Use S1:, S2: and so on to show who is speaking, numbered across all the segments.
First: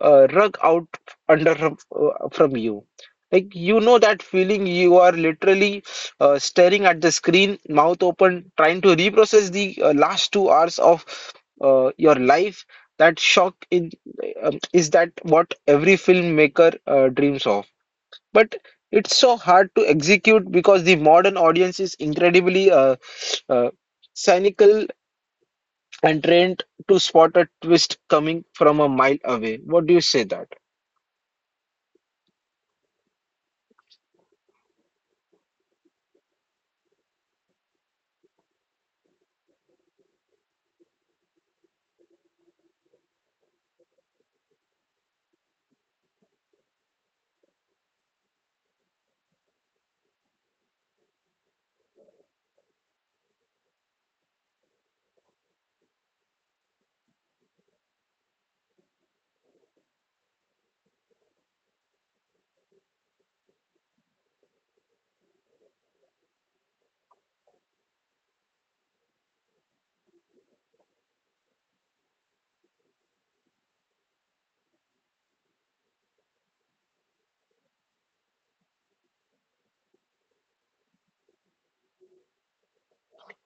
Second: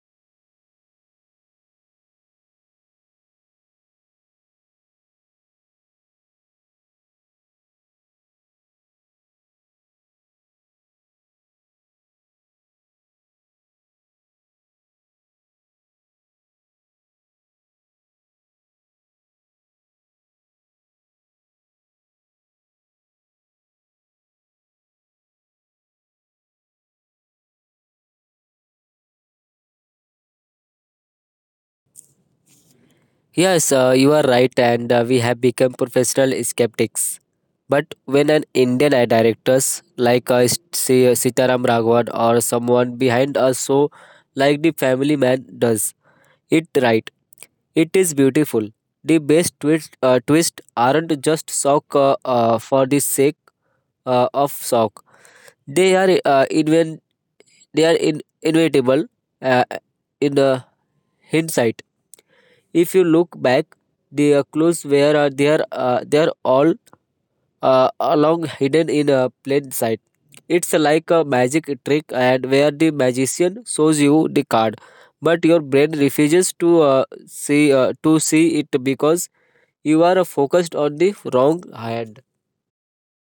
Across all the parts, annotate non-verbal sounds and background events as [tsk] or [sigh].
S1: rug out under from you. Like, you know that feeling, you are literally staring at the screen, mouth open, trying to reprocess the last 2 hours of your life. That shock in Is that what every filmmaker dreams of, but it's so hard to execute because the modern audience is incredibly uh, cynical and trained to spot a twist coming from a mile away? What do you say that?
S2: Yes, you are right, and we have become professional skeptics. But when an Indian ad directors like Sitaram Raghavan or someone behind us so like the Family Man does it right, it is beautiful. The best twist aren't just shock for the sake of shock. They are they are inevitable uh, in hindsight. If you look back, the clues were there. They're all along hidden in plain sight. It's like a magic trick, and where the magician shows you the card, but your brain refuses to see to see it because you are focused on the wrong hand.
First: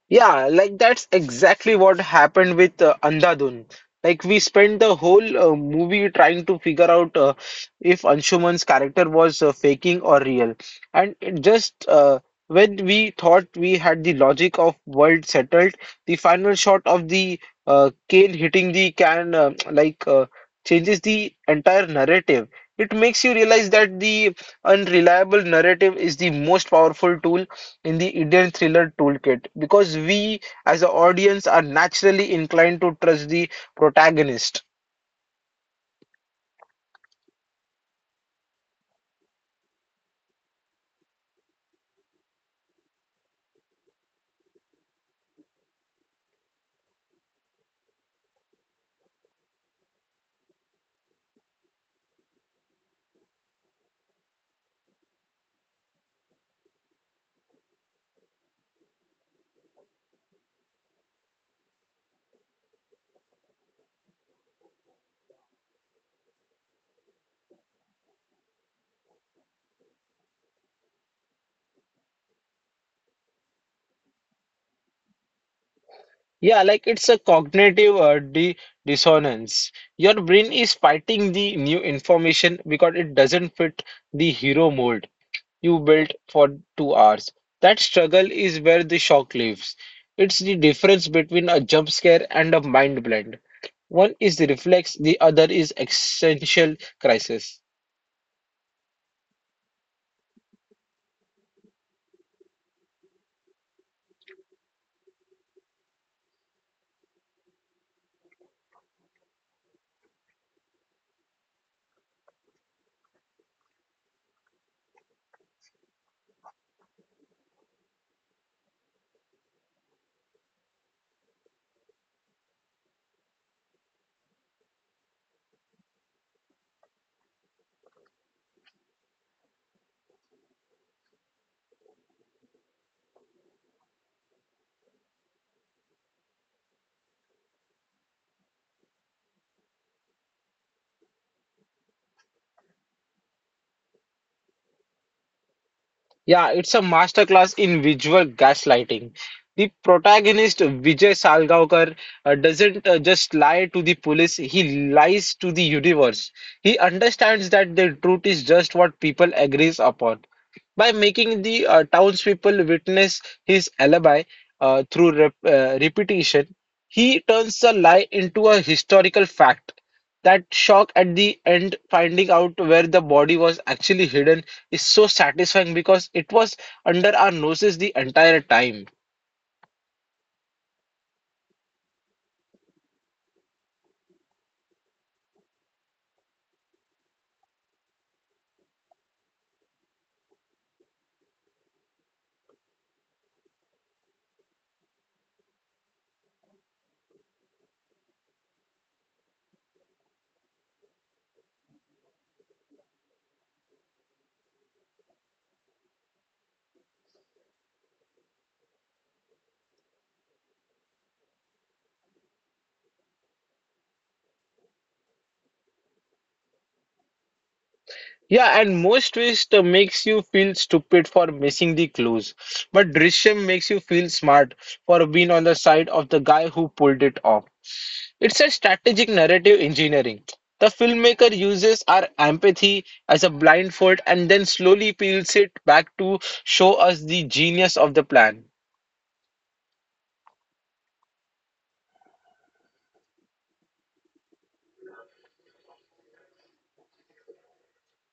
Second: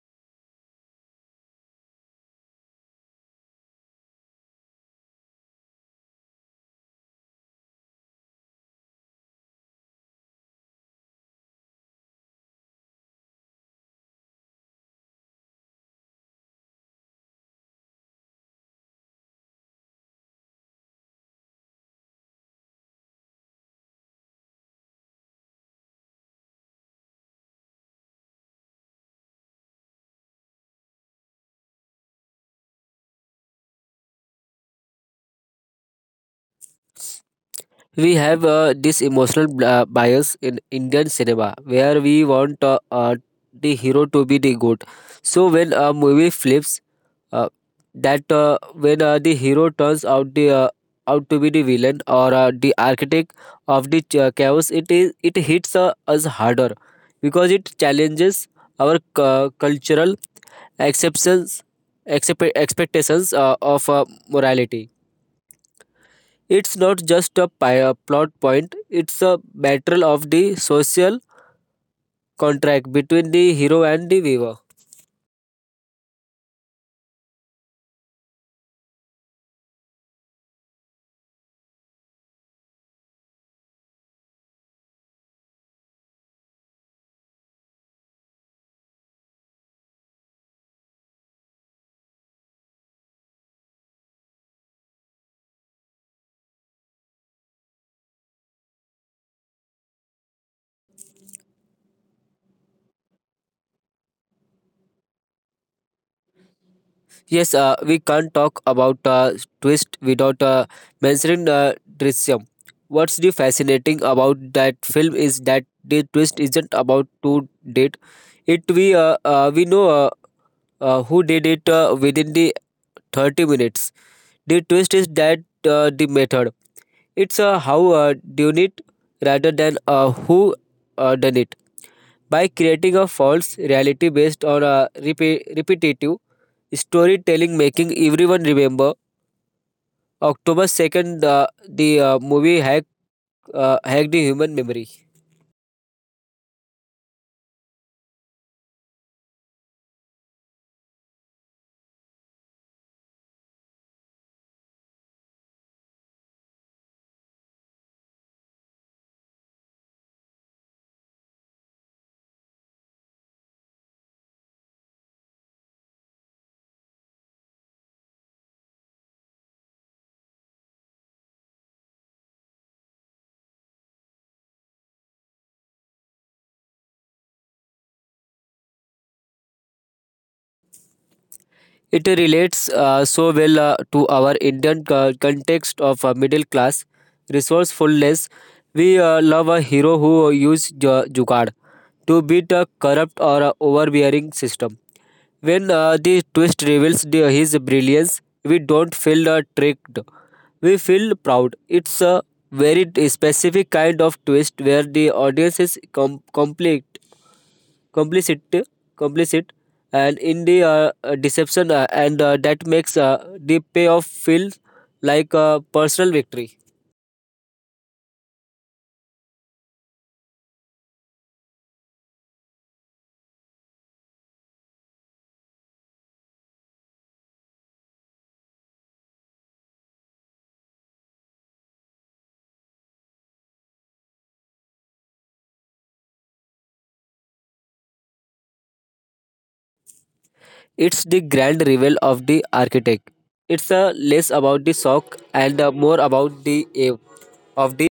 S1: Yeah, like that's exactly what happened with Andhadhun. Like, we spent the whole movie trying to figure out if Anshuman's character was faking or real. And it just when we thought we had the logic of world settled, the final shot of the cane hitting the can [tsk] like changes the entire narrative. It makes you realize that the unreliable narrative is the most powerful tool in the Indian thriller toolkit, because we as the audience are naturally inclined to trust the protagonist.
S2: We have this emotional bias in Indian cinema, where we want the hero to be the good. So when a movie flips uh, that when the hero turns out to be the villain or the architect of the chaos. It is it hits us harder because it challenges our cultural acceptance expectations of morality. It's not just a plot point. It's a battle of the social contract between the hero and the viewer.
S1: Yeah, like it's a cognitive di dissonance. Your brain is fighting the new information because it doesn't fit the hero mold you built for 2 hours. That struggle is where the shock lives. It's the difference between a jump scare and a mind blend. One is the reflex, the other is existential crisis.
S2: Yes, we can't talk about twist without mentioning Drishyam. What's the fascinating about that film is that the twist isn't about to date. It we know who did it within the 30 minutes. The twist is that the method. It's how done it rather than who done it. By creating a false reality based on a repetitive storytelling, making everyone remember October 2nd, the movie hack, hacked the human memory.
S1: Yeah, it's a masterclass in visual gaslighting. The protagonist Vijay Salgaonkar doesn't just lie to the police, he lies to the universe. He understands that the truth is just what people agrees upon by making the townspeople witness his alibi through repetition. He turns the lie into a historical fact. That shock at the end, finding out where the body was actually hidden, is so satisfying because it was under our noses the entire time.
S2: It relates so well to our Indian context of middle class resourcefulness. We love a hero who uses Jugad to beat a corrupt or overbearing system. When the twist reveals his brilliance, we don't feel tricked. We feel proud. It's a very specific kind of twist where the audience is com- complete. Complicit complicit and in the deception, and that makes the payoff feel like a personal victory.
S1: Yeah, and most twist makes you feel stupid for missing the clues, but Drishyam makes you feel smart for being on the side of the guy who pulled it off. It's a strategic narrative engineering. The filmmaker uses our empathy as a blindfold and then slowly peels it back to show us the genius of the plan.
S2: It's the grand reveal of the architect. It's less about the shock and more about the aim of the,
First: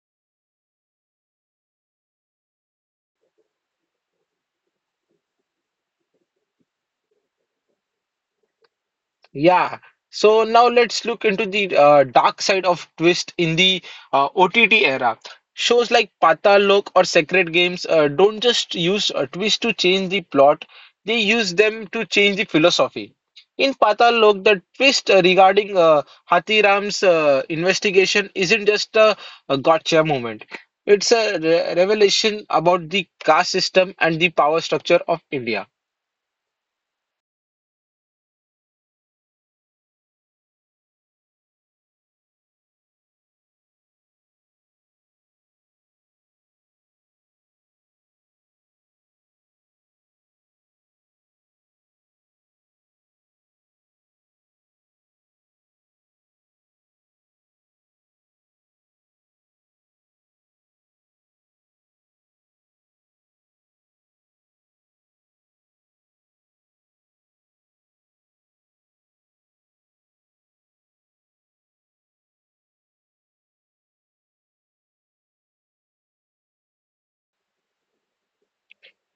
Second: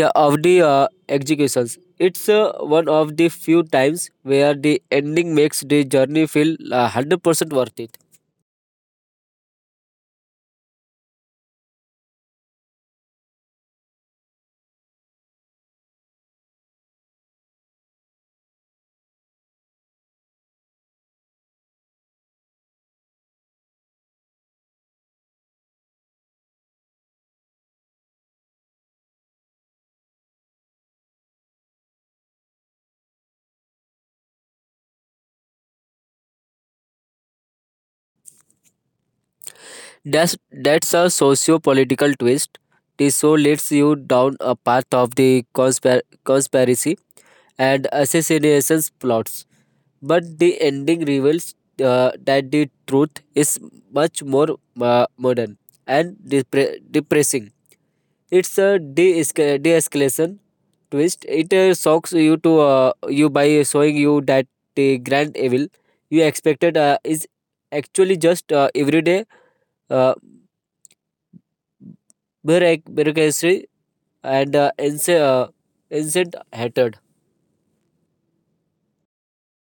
S2: yeah of the executions. It's one of the few times where the ending makes the journey feel 100% worth it.
S1: Yeah. So now let's look into the dark side of Twist in the OTT era. Shows like Patal Lok or Sacred Games don't just use a twist to change the plot, they use them to change the philosophy. In Patal Lok, the twist regarding Hathiram's investigation isn't just a gotcha moment. It's a re revelation about the caste system and the power structure of India.
S2: That's a socio-political twist. The show leads you down a path of the conspiracy and assassinations plots, but the ending reveals that the truth is much more modern and depressing. It's a de de-escalation twist. It shocks you by showing you that the grand evil you expected is actually just everyday. Uh, Bureaucracy and incent hatred.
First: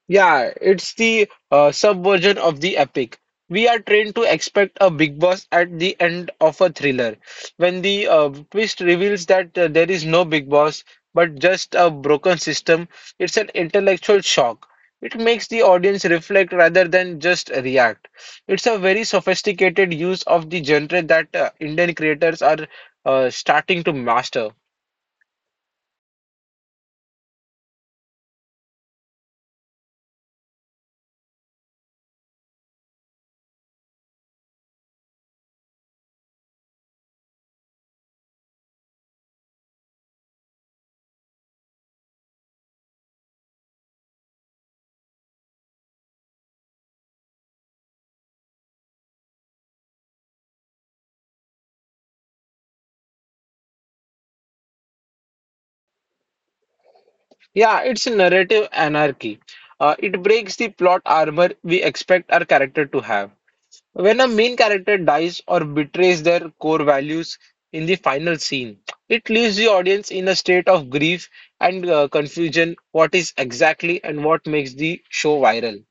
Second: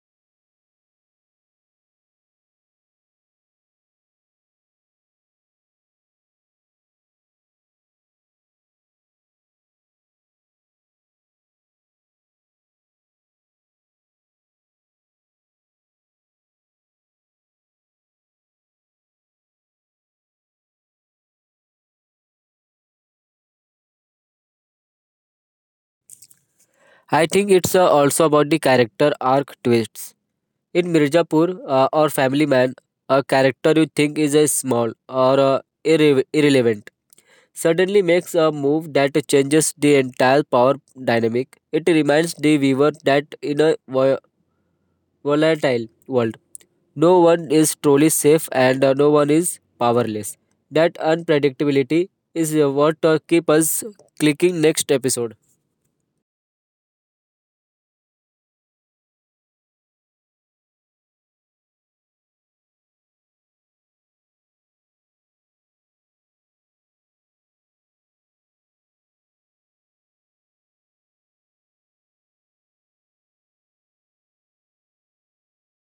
S1: Yeah, it's the subversion of the epic. We are trained to expect a big boss at the end of a thriller. When the twist reveals that there is no big boss, but just a broken system, it's an intellectual shock. It makes the audience reflect rather than just react. It's a very sophisticated use of the genre that Indian creators are starting to master.
S2: I think it's also about the character arc twists. In Mirzapur or Family Man, a character you think is small or irrelevant suddenly makes a move that changes the entire power dynamic. It reminds the viewer that in a volatile world, no one is truly safe and no one is powerless. That unpredictability is what keep us clicking next episode.
S1: Yeah, it's a narrative anarchy. It breaks the plot armor we expect our character to have. When a main character dies or betrays their core values in the final scene, it leaves the audience in a state of grief and confusion what is exactly and what makes the show viral.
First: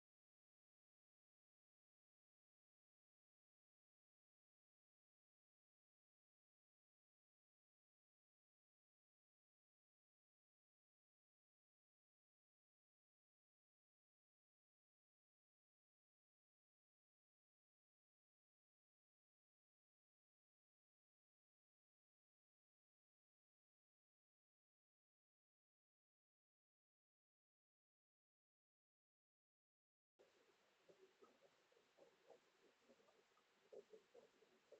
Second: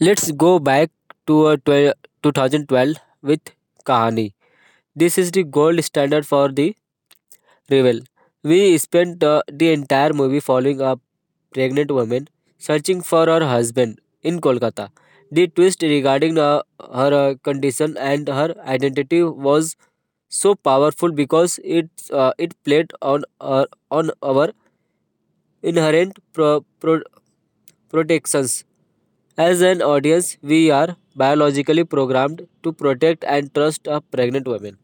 S2: Let's go back to 2012 with Kahani. This is the gold standard for the rival. We spent the entire movie following a pregnant woman searching for her husband in Kolkata. The twist regarding her condition and her identity was so powerful because it played on our inherent protections. As an audience, we are biologically programmed to protect and trust a pregnant woman.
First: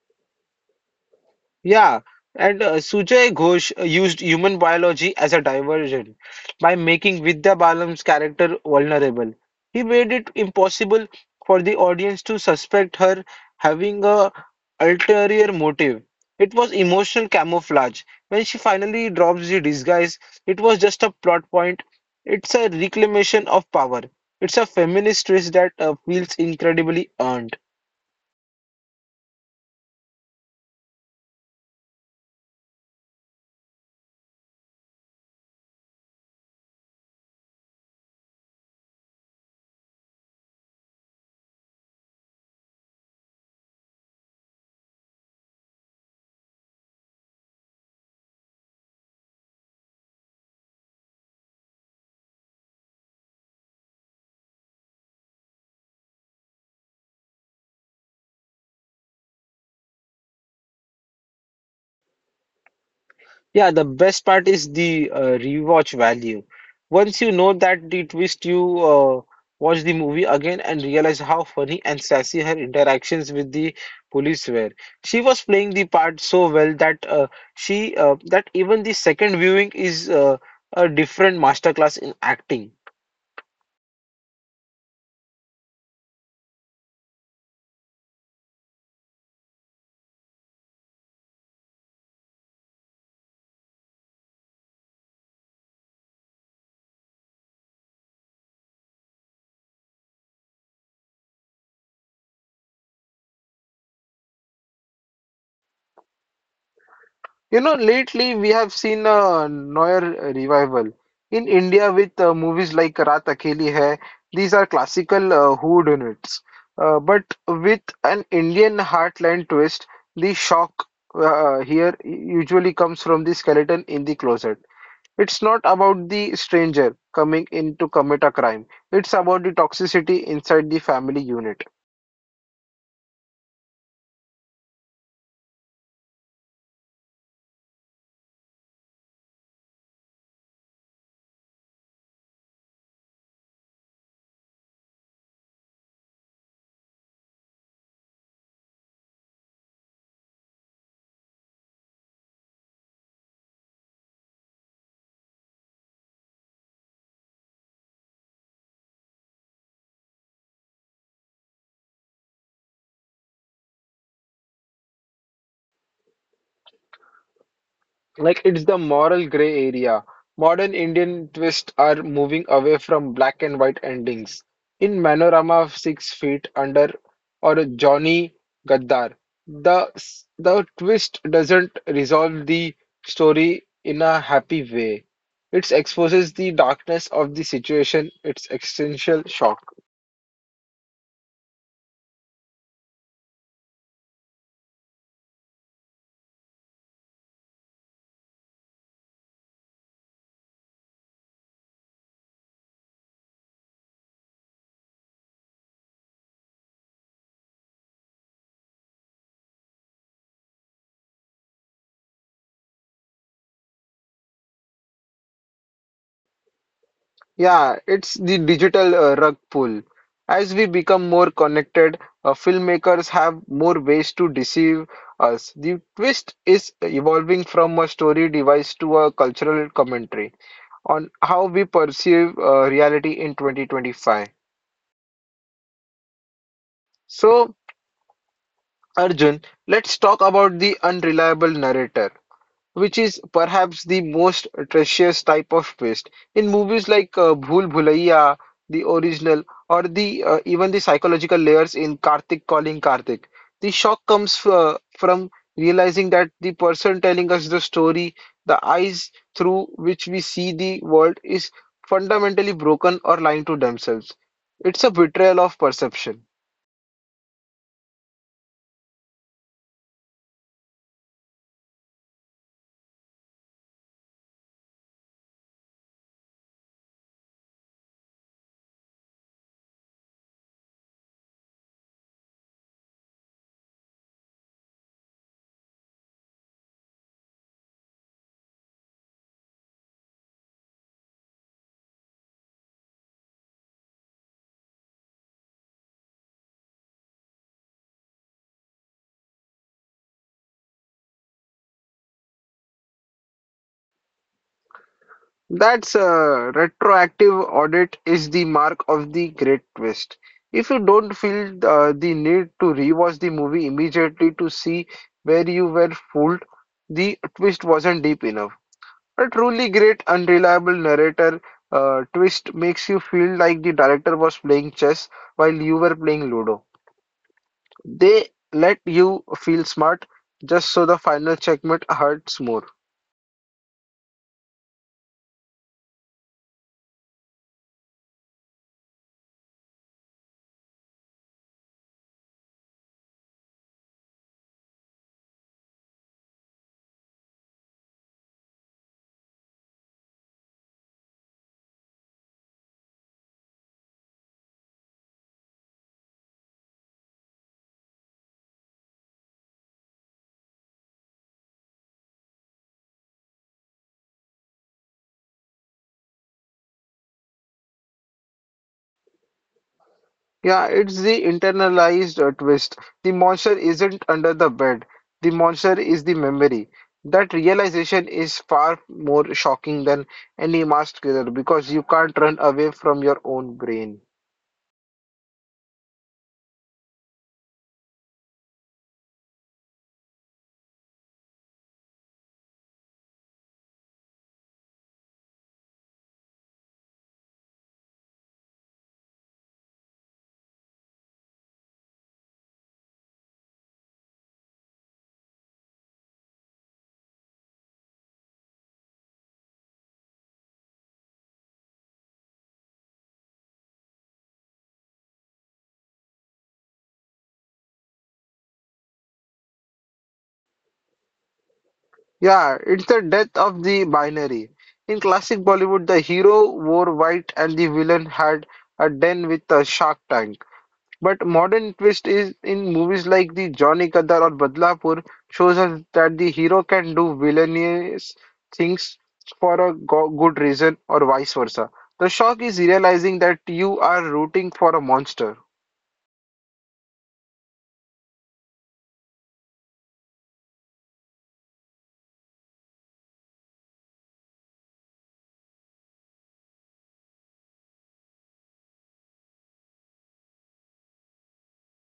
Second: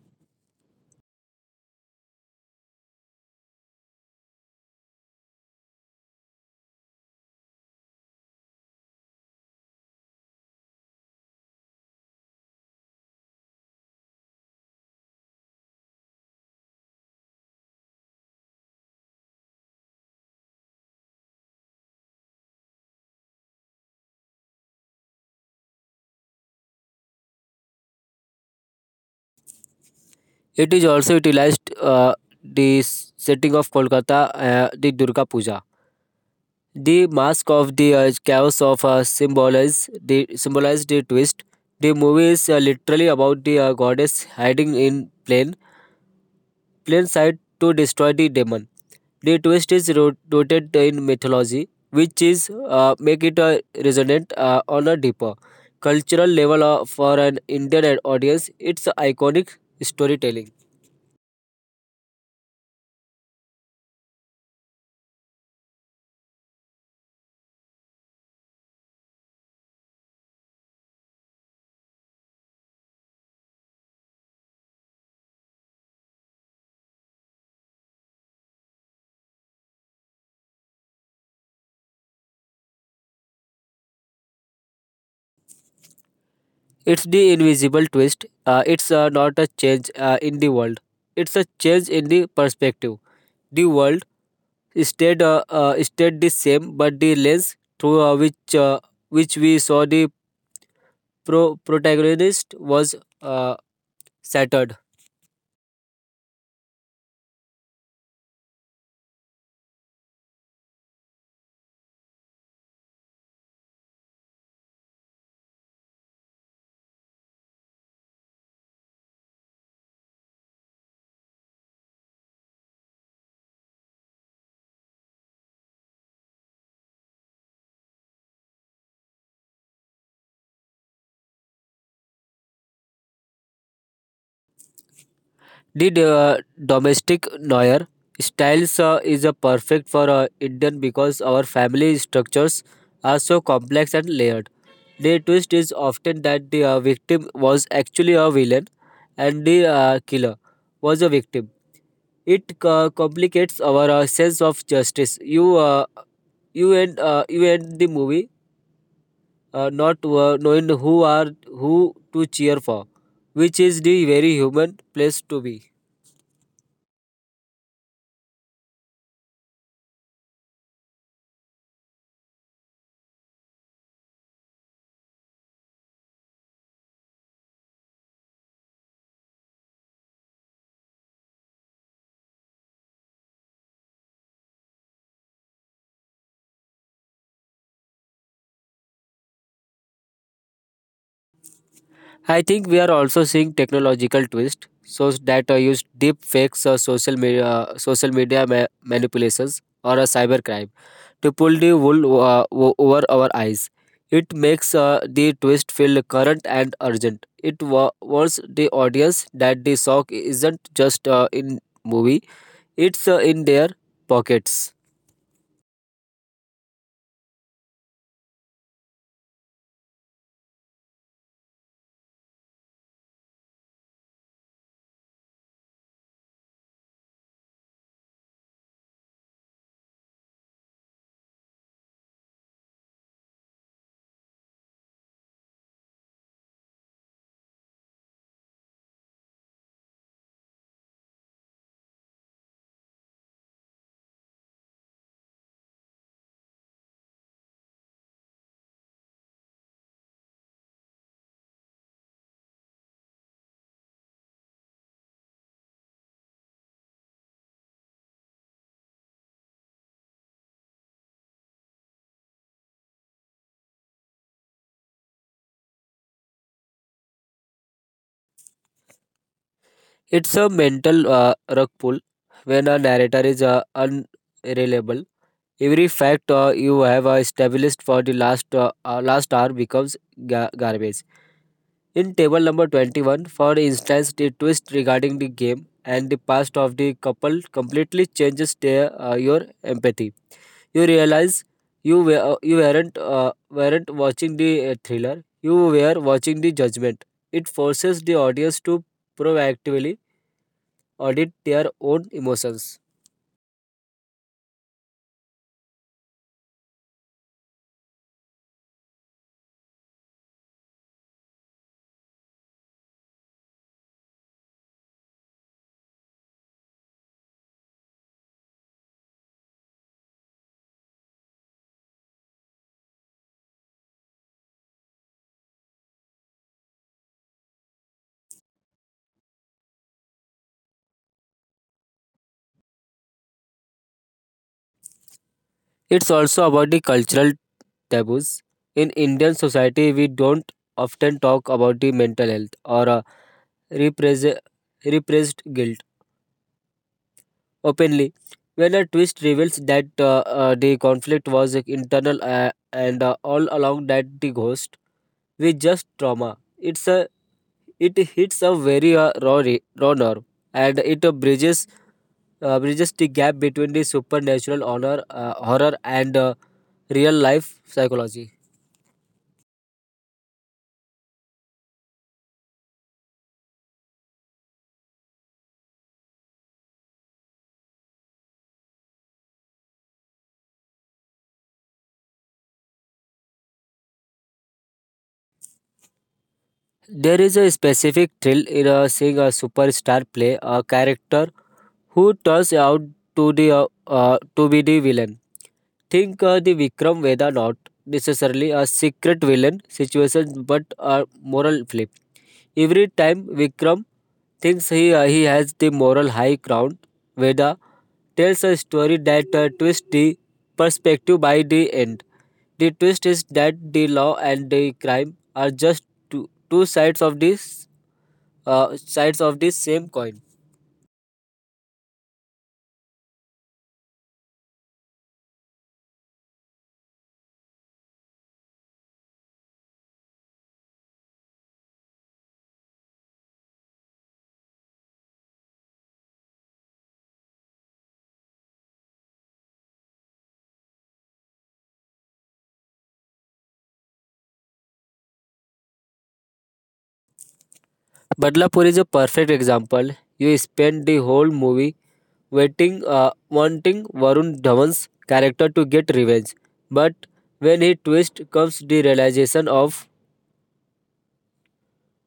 S1: Yeah, and Sujay Ghosh used human biology as a diversion by making Vidya Balan's character vulnerable. He made it impossible for the audience to suspect her having a ulterior motive. It was emotional camouflage. When she finally drops the disguise, it was just a plot point. It's a reclamation of power. It's a feminist twist that feels incredibly earned.
S2: It is also utilized the setting of Kolkata, the Durga Puja. The mask of the chaos of symbolize the twist. The movie is literally about the goddess hiding in plain sight to destroy the demon. The twist is rooted in mythology, which is make it a resonant on a deeper cultural level for an Indian audience. It's iconic storytelling.
S1: Yeah, the best part is the rewatch value. Once you know that the twist, you watch the movie again and realize how funny and sassy her interactions with the police were. She was playing the part so well that she that even the second viewing is a different masterclass in acting.
S2: It's the invisible twist. It's not a change in the world. It's a change in the perspective. The world stayed the same, but the lens through which we saw the protagonist was uh, shattered.
S1: You know, lately we have seen a Noir revival in India with movies like Raat Akheli Hai. These are classical whodunits, but with an Indian heartland twist. The shock here usually comes from the skeleton in the closet. It's not about the stranger coming in to commit a crime. It's about the toxicity inside the family unit.
S2: Did Domestic Noir styles is perfect for Indian because our family structures are so complex and layered. The twist is often that the victim was actually a villain and the killer was a victim. It complicates our sense of justice. You end the movie not knowing who are who to cheer for, which is the very human place to be.
S1: Like, it's the moral gray area. Modern Indian twists are moving away from black and white endings. In Manorama of Six Feet Under or Johnny Gadar, the the twist doesn't resolve the story in a happy way. It exposes the darkness of the situation, its existential shock.
S2: I think we are also seeing technological twist, so that use deep fakes or social media manipulations or a cybercrime to pull the wool over our eyes. It makes the twist feel current and urgent. It warns the audience that the shock isn't just in movie; it's in their pockets.
S1: Yeah, it's the digital rug pull. As we become more connected, filmmakers have more ways to deceive us. The twist is evolving from a story device to a cultural commentary on how we perceive reality in 2025. So, Arjun, let's talk about the unreliable narrator, which is perhaps the most atrocious type of waste. In movies like Bhool Bhulaiya, the original, or the even the psychological layers in *Karthik calling Karthik*, the shock comes from realizing that the person telling us the story, the eyes through which we see the world, is fundamentally broken or lying to themselves. It's a betrayal of perception.
S2: It's a mental rug pull when a narrator is unreliable. Every fact you have established for the last hour becomes garbage. In table number 21, for instance, the twist regarding the game and the past of the couple completely changes your empathy. You realize you weren't watching the thriller. You were watching the judgment. It forces the audience to proactively audit their own emotions.
S1: That's a retroactive audit is the mark of the great twist. If you don't feel the need to rewatch the movie immediately to see where you were fooled, the twist wasn't deep enough. A truly great, unreliable narrator twist makes you feel like the director was playing chess while you were playing Ludo. They let you feel smart just so the final checkmate hurts more.
S2: It's also about the cultural taboos. In Indian society, we don't often talk about the mental health or repress- repressed guilt openly. When a twist reveals that the conflict was internal and all along, that the ghost with just trauma, it hits a very raw nerve and it bridges the gap between the supernatural honor, horror and real life psychology.
S1: Yeah, it's the internalized twist. The monster isn't under the bed. The monster is the memory. That realization is far more shocking than any masked killer because you can't run away from your own brain.
S2: There is a specific thrill in seeing a superstar play a character who turns out to be the villain. Think the Vikram Veda, not necessarily a secret villain situation, but a moral flip. Every time Vikram thinks he has the moral high ground, Veda tells a story that twists the perspective by the end. The twist is that the law and the crime are just two sides of this sides of the same coin.
S1: Yeah, it's the death of the binary. In classic Bollywood, the hero wore white and the villain had a den with a shark tank. But modern twist is in movies like the Johnny Kadar or Badlapur shows us that the hero can do villainous things for a go good reason or vice versa. The shock is realizing that you are rooting for a monster.
S2: Badlapur is a perfect example. You spend the whole movie wanting Varun Dhawan's character to get revenge, but when he twist comes the realization of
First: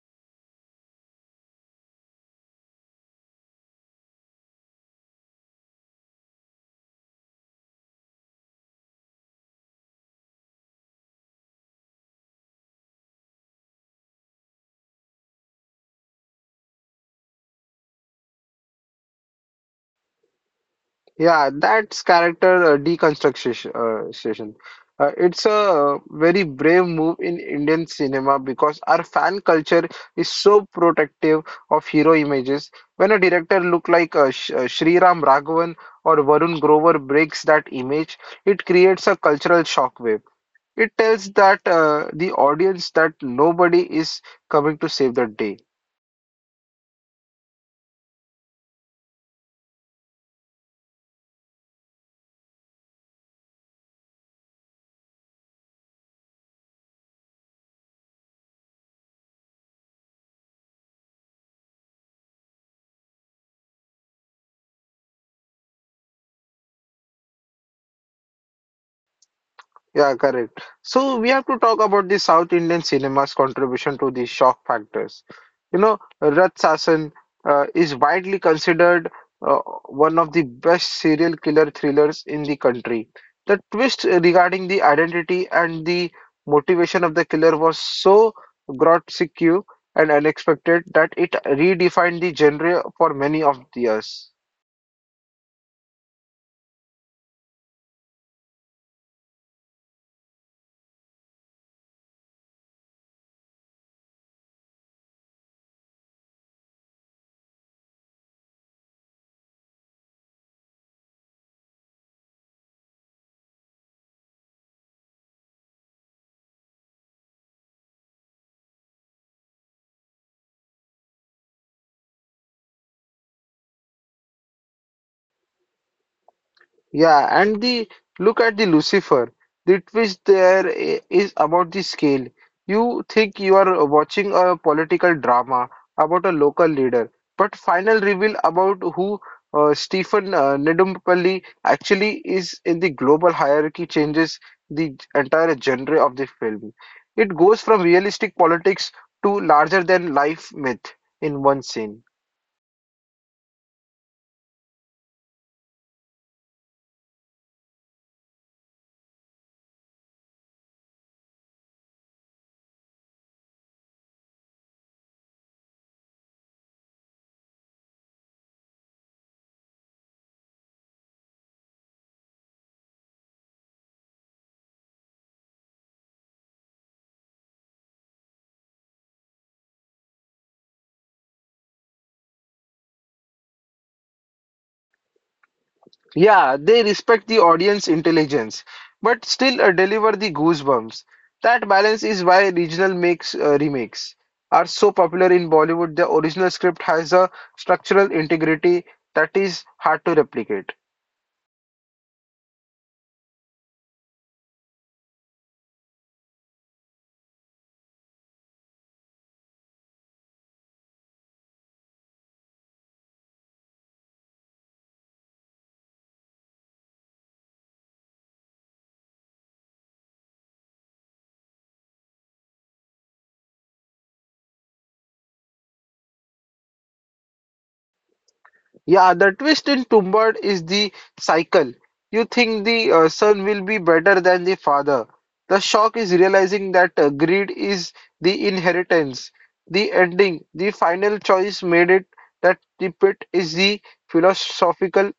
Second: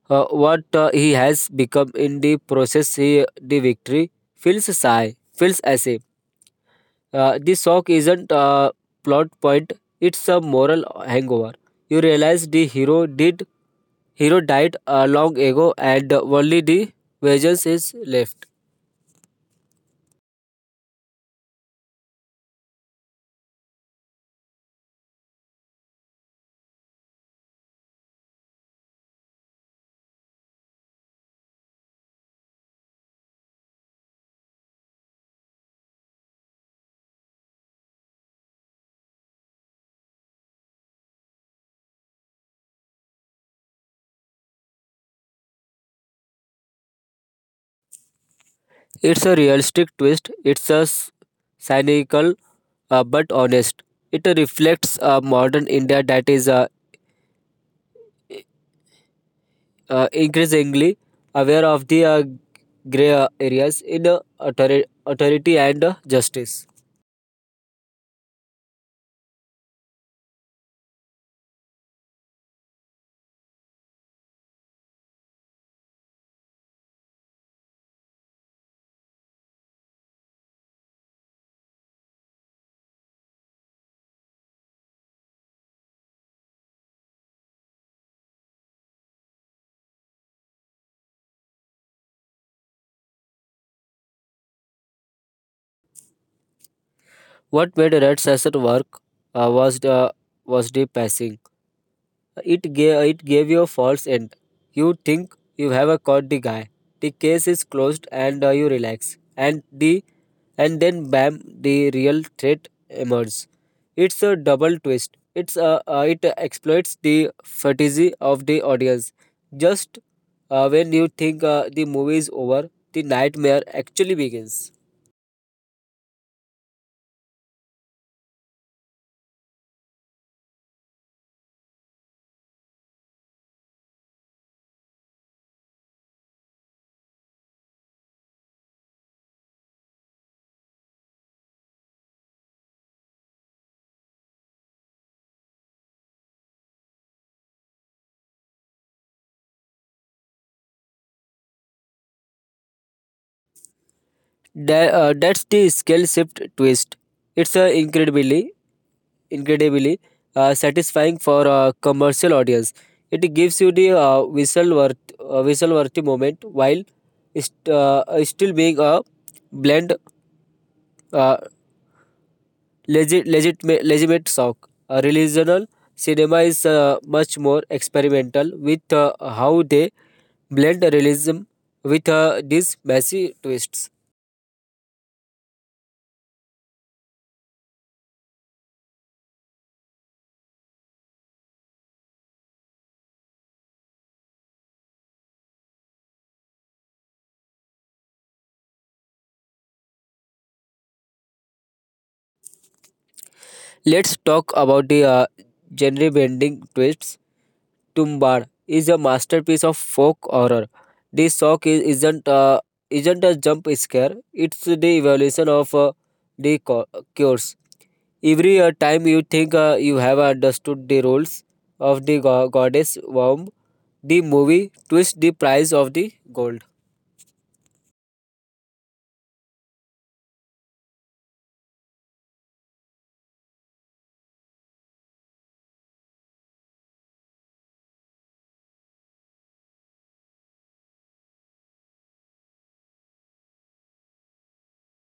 S2: what he has become in the process. The victory feels as if the shock isn't a plot point; it's a moral hangover. You realize the hero did Hero died long ago and only the vengeance is left.
S1: Yeah, that's character deconstruction. Session. It's a very brave move in Indian cinema because our fan culture is so protective of hero images. When a director look like Sh Sriram Raghavan or Varun Grover breaks that image, it creates a cultural shockwave. It tells that the audience that nobody is coming to save the day.
S2: It's a realistic twist, it's a cynical but honest. It reflects a modern India that is increasingly aware of the grey areas in authority and justice.
S1: Yeah, correct. So we have to talk about the South Indian cinema's contribution to the shock factors. You know, Rat Sasan is widely considered uh, one of the best serial killer thrillers in the country. The twist regarding the identity and the motivation of the killer was so grotesque and unexpected that it redefined the genre for many of the years.
S2: What made Red Session work uh, was, the, was the passing. It gave you a false end. You think you have caught the guy. The case is closed, and you relax. And then bam, the real threat emerges. It's a double twist. It exploits the fatigue of the audience. Just when you think the movie is over, the nightmare actually begins.
S1: Yeah, and the look at the Lucifer. The twist there is about the scale. You think you are watching a political drama about a local leader, but final reveal about who Stephen Nedumbapally actually is in the global hierarchy changes the entire genre of the film. It goes from realistic politics to larger than life myth in one scene.
S2: That's the scale shift twist. It's incredibly satisfying for a commercial audience. It gives you the whistle-worthy moment while still being a blend uh, legitimate shock. A Relational cinema is much more experimental with how they blend realism with these messy twists.
S1: Yeah, they respect the audience intelligence, but still deliver the goosebumps. That balance is why regional makes remakes are so popular in Bollywood. The original script has a structural integrity that is hard to replicate.
S2: Let's talk about the genre bending twists. Tumbar is a masterpiece of folk horror. This isn't a jump scare. It's the evolution of the cures. Every time you think you have understood the roles of the goddess worm, the movie twists the price of the gold.
S1: Yeah, the twist in Tombard is the cycle. You think the son will be better than the father. The shock is realizing that greed is the inheritance. The ending, the final choice made it that the pit is the philosophical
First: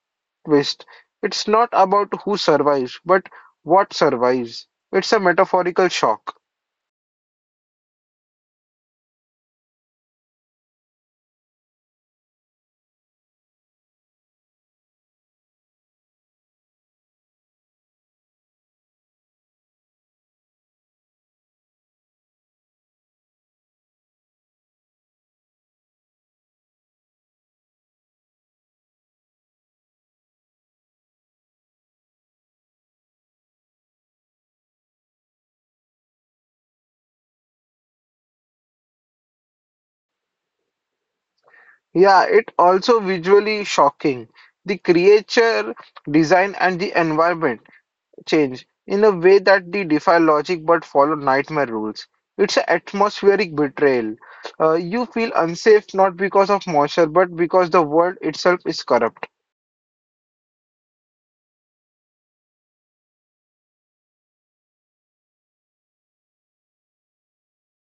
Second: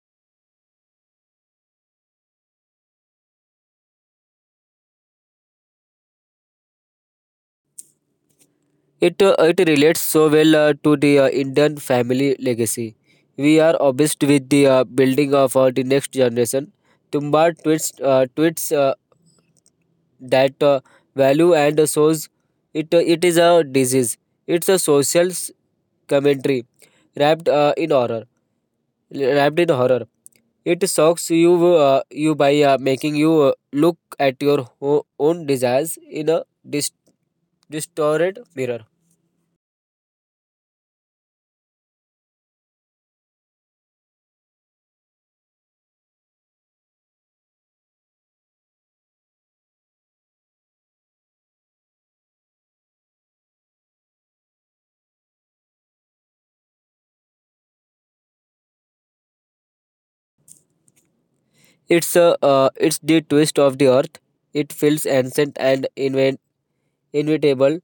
S1: twist. It's not about who survives, but what survives. It's a metaphorical shock.
S2: It relates so well to the Indian family legacy. We are obsessed with the building of the next generation. Tumbar tweets that value and shows it is a disease. It's a social commentary wrapped in horror. Wrapped in horror. It shocks you by making you look at your own desires in a dis- distorted mirror.
S1: Yeah, it also visually shocking. The creature design and the environment change in a way that they defy logic but follow nightmare rules. It's an atmospheric betrayal. You feel unsafe not because of moisture but because the world itself is corrupt.
S2: It's the twist of the earth. It feels ancient and inevitable.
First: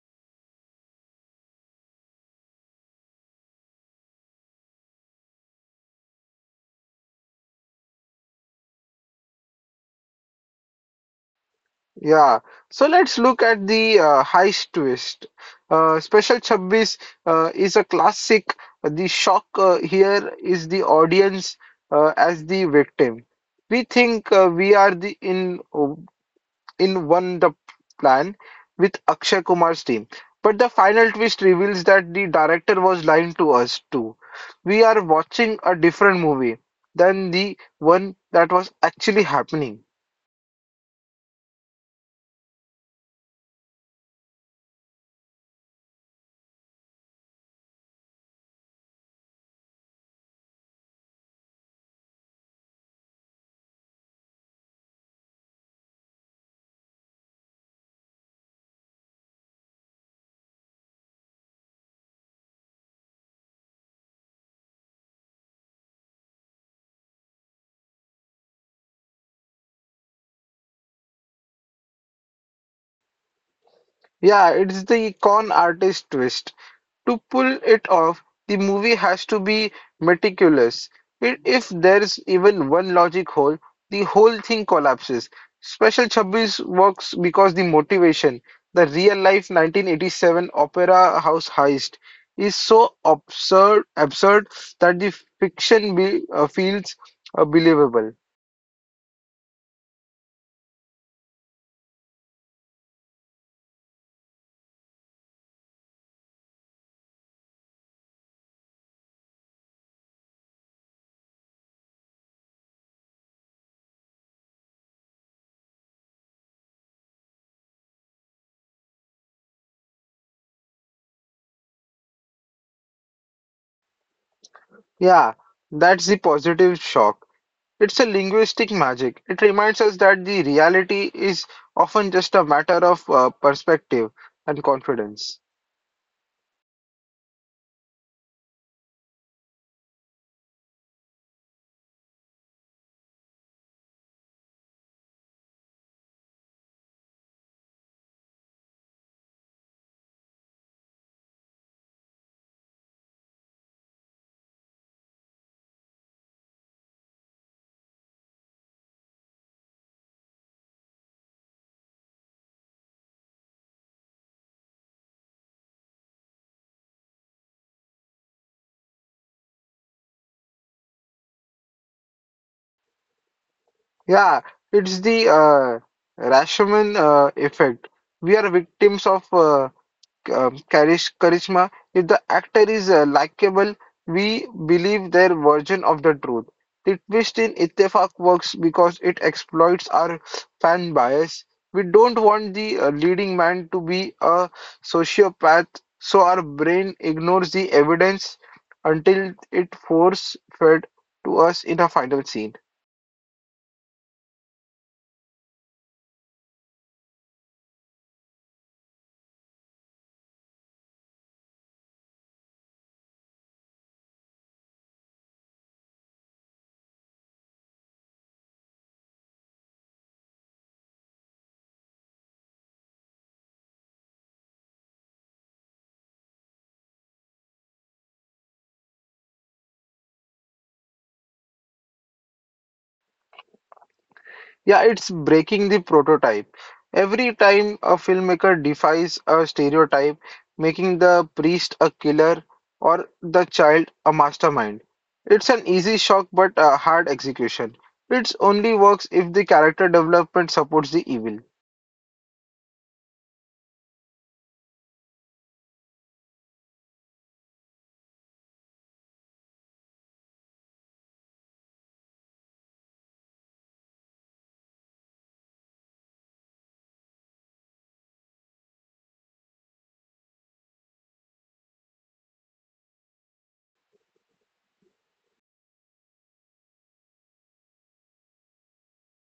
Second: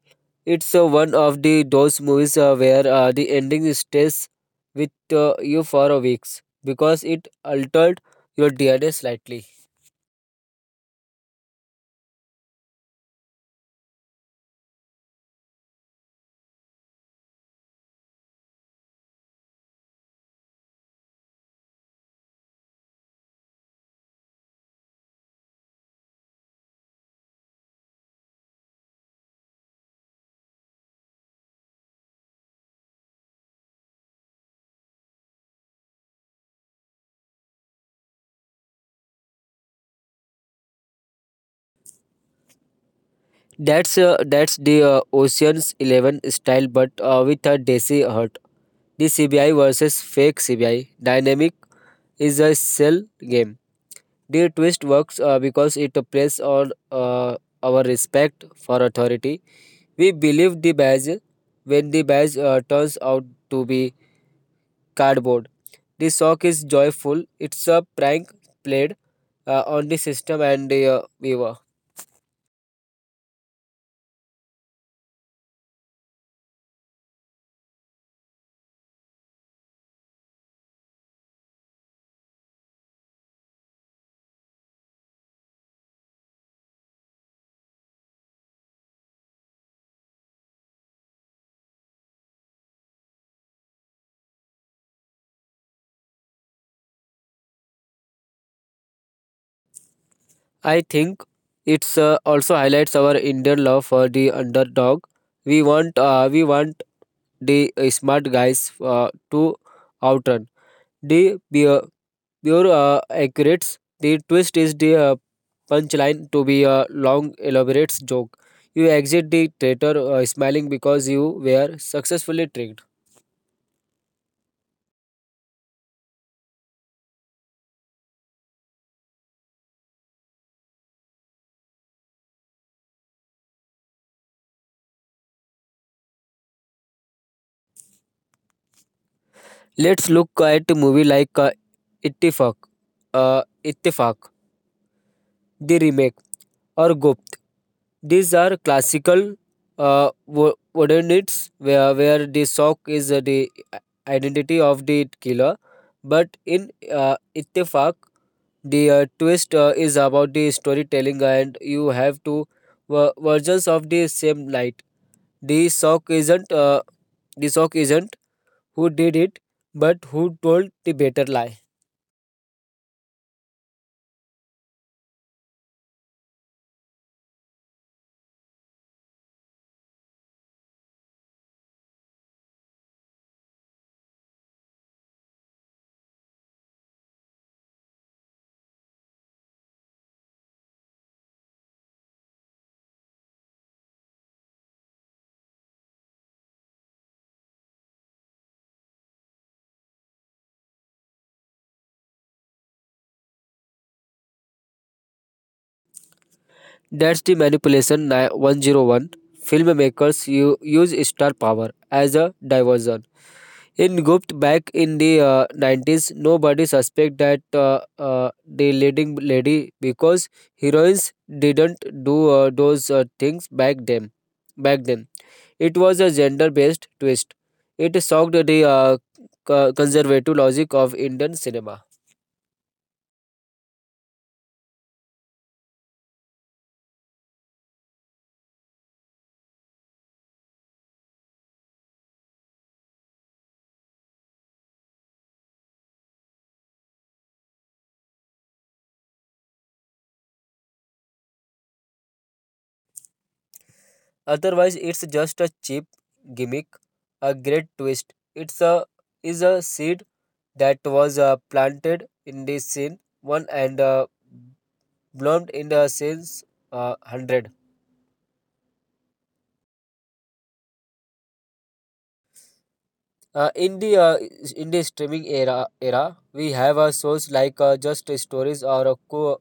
S2: It's one of the those movies where the ending stays with you for a weeks because it altered your DNA slightly.
S1: Yeah. So let's look at the heist twist. Special 26 is a classic. The shock here is the audience as the victim. We think we are the in one, the plan with Akshay Kumar's team. But the final twist reveals that the director was lying to us too. We are watching a different movie than the one that was actually happening.
S2: That's the Ocean's Eleven style, but with a Desi heart. The CBI versus fake CBI dynamic is a cell game. The twist works because it plays on our respect for authority. We believe the badge when the badge turns out to be cardboard. The shock is joyful. It's a prank played on the system and the viewer.
S1: Yeah, it's the con artist twist. To pull it off, the movie has to be meticulous. If there's even one logic hole, the whole thing collapses. Special Chubbies works because the motivation, the real life 1987 opera house heist, is so absurd that the fiction feels believable.
S2: I think it's also highlights our Indian love for the underdog. We want the smart guys to outrun the be- pure accurates. The twist is the punchline to be a long, elaborate joke. You exit the theater smiling because you were successfully tricked.
S1: Yeah, that's the positive shock. It's a linguistic magic. It reminds us that the reality is often just a matter of perspective and confidence.
S2: Let's look at a movie like Ittifaq, uh, Ittifaq, the remake, or Gupt. These are classical wooden where the shock is the identity of the killer. But in Ittifaq, the twist is about the storytelling, and you have two versions of the same light. The shock isn't uh, the shock isn't who did it, but who told the better lie.
S1: Yeah, it's the Rashomon effect. We are victims of charisma. If the actor is likable, we believe their version of the truth. The twist in Ittefaq works because it exploits our fan bias. We don't want the leading man to be a sociopath, so our brain ignores the evidence until it force fed to us in a final scene.
S2: That's the manipulation 101. Filmmakers use star power as a diversion. In Gupt, back in the 90s, nobody suspect that the leading lady, because heroines didn't do those things back then. It was a gender based twist. It shocked the conservative logic of Indian cinema.
S1: Yeah, it's breaking the prototype. Every time a filmmaker defies a stereotype, making the priest a killer or the child a mastermind, it's an easy shock but a hard execution. It only works if the character development supports the evil.
S2: Otherwise, it's just a cheap gimmick. A great twist It's a is a seed that was planted in the scene one and bloomed in the since hundred. In the in the streaming era, we have shows like Just Stories or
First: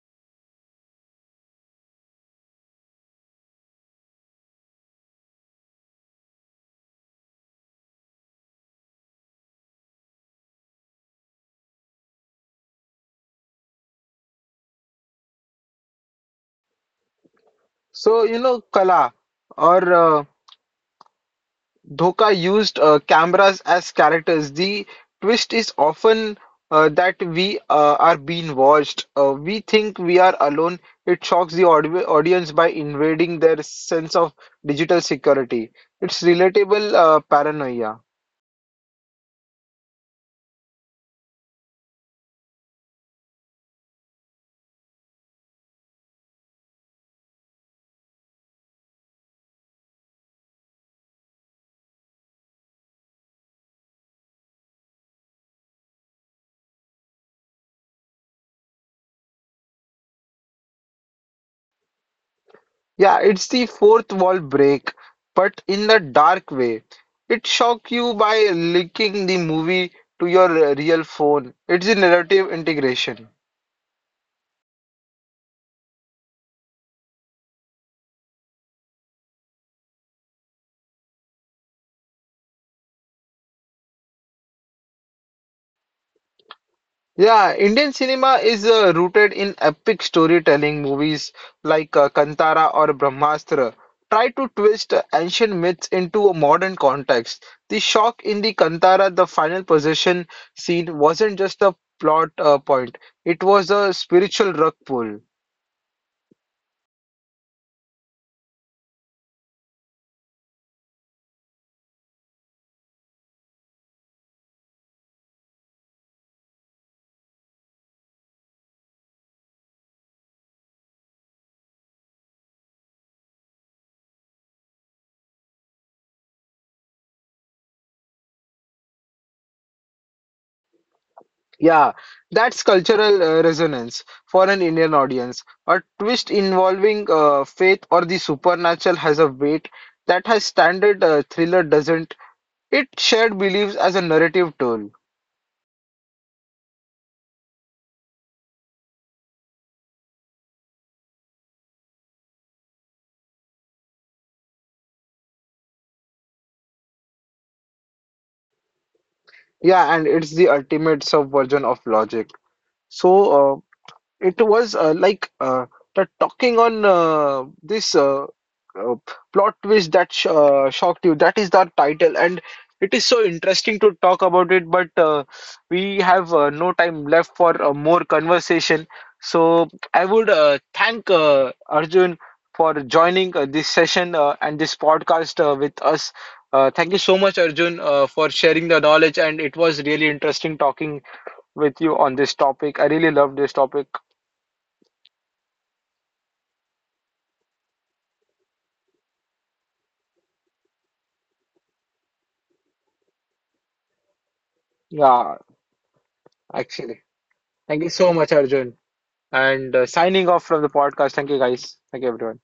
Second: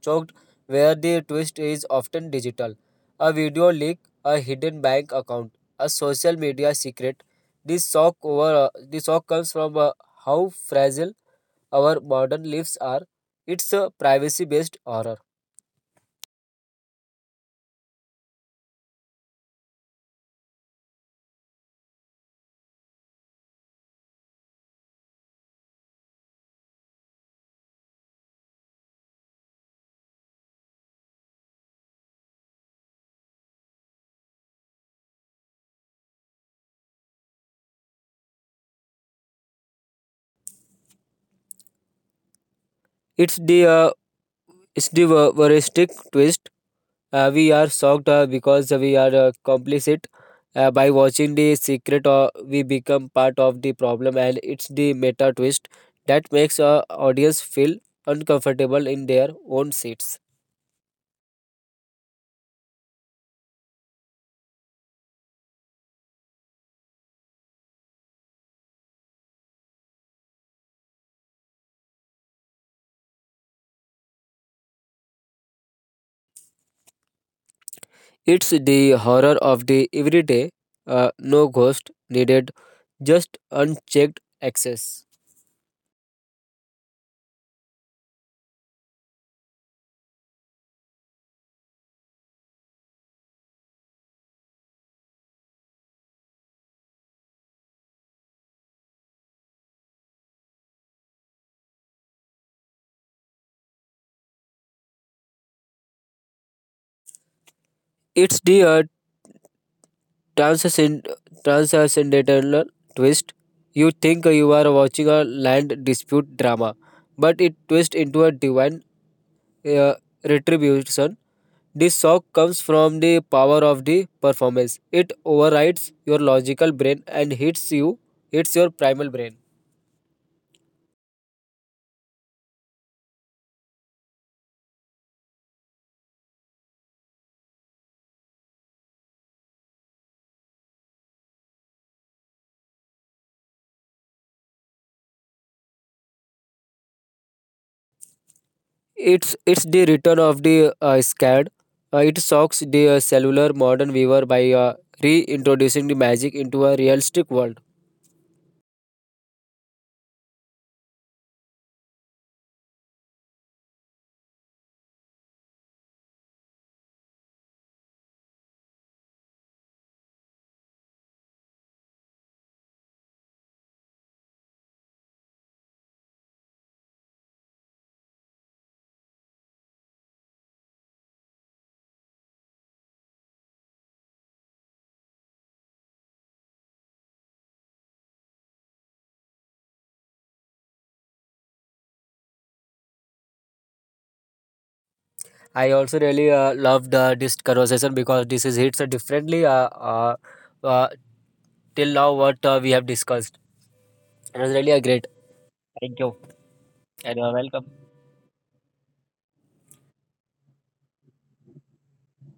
S2: choked, where the twist is often digital. A video leak, a hidden bank account, a social media secret. This shock over the shock comes from how fragile our modern lives are. It's a privacy-based horror.
S1: So, you know, Kala or Dhoka used cameras as characters. The twist is often that we are being watched. We think we are alone. It shocks the audience by invading their sense of digital security. It's relatable paranoia.
S2: It's the uh, it's the voyeuristic twist. We are shocked because we are complicit. By watching the secret, we become part of the problem, and it's the meta twist that makes our audience feel uncomfortable in their own seats.
S1: Yeah, it's the fourth wall break, but in the dark way. It shocks you by linking the movie to your real phone. It's the narrative integration.
S2: It's the horror of the everyday, no ghost needed, just unchecked access.
S1: Yeah, Indian cinema is rooted in epic storytelling. Movies like Kantara or Brahmastra try to twist ancient myths into a modern context. The shock in the Kantara, the final possession scene, wasn't just a plot point, it was a spiritual rug pull.
S2: It's the transcend- transcendental twist. You think you are watching a land dispute drama, but it twists into a divine uh, retribution. This shock comes from the power of the performance. It overrides your logical brain and hits your primal brain.
S1: Yeah, that's cultural resonance for an Indian audience. A twist involving faith or the supernatural has a weight that has standard thriller doesn't. It shared beliefs as a narrative tool.
S2: It's the return of the scared. It shocks the cellular modern viewer by reintroducing the magic into a realistic world.
S1: Yeah, and it's the ultimate subversion of logic. So, it was the talking on this uh, plot twist that sh shocked you. That is the title, and it is so interesting to talk about it. But we have no time left for more conversation. So I would thank Arjun for joining this session and this podcast with us. Thank you so much, Arjun, for sharing the knowledge, and it was really interesting talking with you on this topic. I really love this topic.
S2: I also really loved this conversation, because this is hits differently uh, till now what we have discussed. It was really a great.
S1: Yeah,
S2: Thank you,
S1: actually.
S2: and you're
S1: Thank you
S2: welcome.
S1: so much, Arjun. And Signing off from the podcast. Thank you, guys. Thank you, everyone.